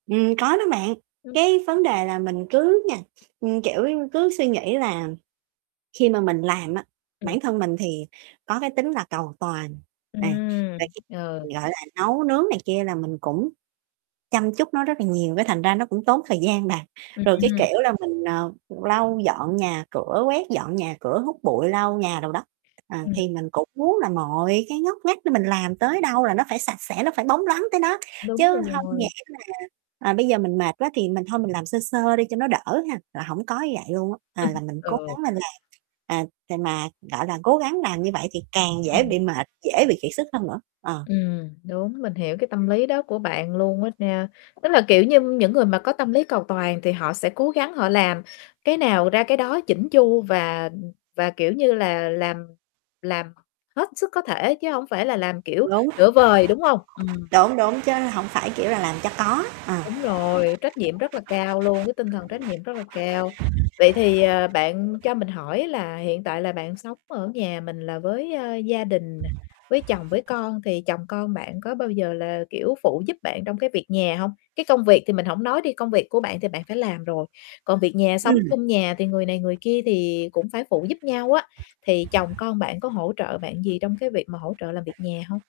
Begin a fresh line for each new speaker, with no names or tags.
Ừm, có đó bạn.
Ừm
Cái
hứm.
vấn đề là mình cứ nha, ừm, kiểu như, cứ suy nghĩ là khi mà mình làm á,
Ừm.
bản thân mình thì có cái tính là cầu toàn, à, rồi
Ừm,
khi
ờ.
mình, gọi là, nấu nướng này kia là mình cũng chăm chút nó rất là nhiều, cái thành ra nó cũng tốn thời gian bà. Rồi cái
Ừm.
kiểu là mình, ờ, lau dọn nhà cửa, quét dọn nhà cửa, hút bụi, lau nhà đồ đó, à,
Ừm.
thì mình cũng muốn là mọi cái ngóc ngách đó, mình làm tới đâu là nó phải sạch sẽ, nó phải bóng loáng tới đó. Chứ
Đúng
hông nhẽ
rồi.
là, à, bây giờ mình mệt quá thì mình thôi mình làm sơ sơ đi cho nó đỡ ha, là hổng có như vậy luôn á. À, là mình
Ừ.
cố gắng mình làm, à, tại mà, gọi là, cố gắng làm như vậy thì càng dễ
Ừm.
bị mệt, dễ bị kiệt sức hơn nữa. Ờ.
Ừm, đúng, mình hiểu cái tâm lý đó của bạn luôn á nha. Tức là, kiểu như, những người mà có tâm lý cầu toàn thì họ sẽ cố gắng họ làm cái nào ra cái đó chỉn chu, và, ừm, và, kiểu như là, làm làm hết sức có thể, chứ hông phải là làm, kiểu,
Đúng.
nửa vời đúng hông? Ừm.
Đúng, đúng. Chớ hổng phải kiểu là làm cho có, ờ.
Đúng rồi, trách nhiệm rất là cao luôn, cái tinh thần trách nhiệm rất là cao. Vậy thì, ờ, bạn cho mình hỏi là hiện tại là bạn sống ở nhà mình là với, a, gia đình nè, với chồng, với con thì chồng con bạn có bao giờ là, kiểu, phụ giúp bạn trong cái việc nhà hông? Cái công việc thì mình hổng nói đi, công việc của bạn thì bạn phải làm rồi, còn việc nhà sống
Ừm.
chung nhà thì người này người kia thì cũng phải phụ giúp nhau á, thì chồng
[unintelligible]
con bạn có hỗ trợ bạn gì trong cái việc mà hỗ trợ làm việc nhà hông?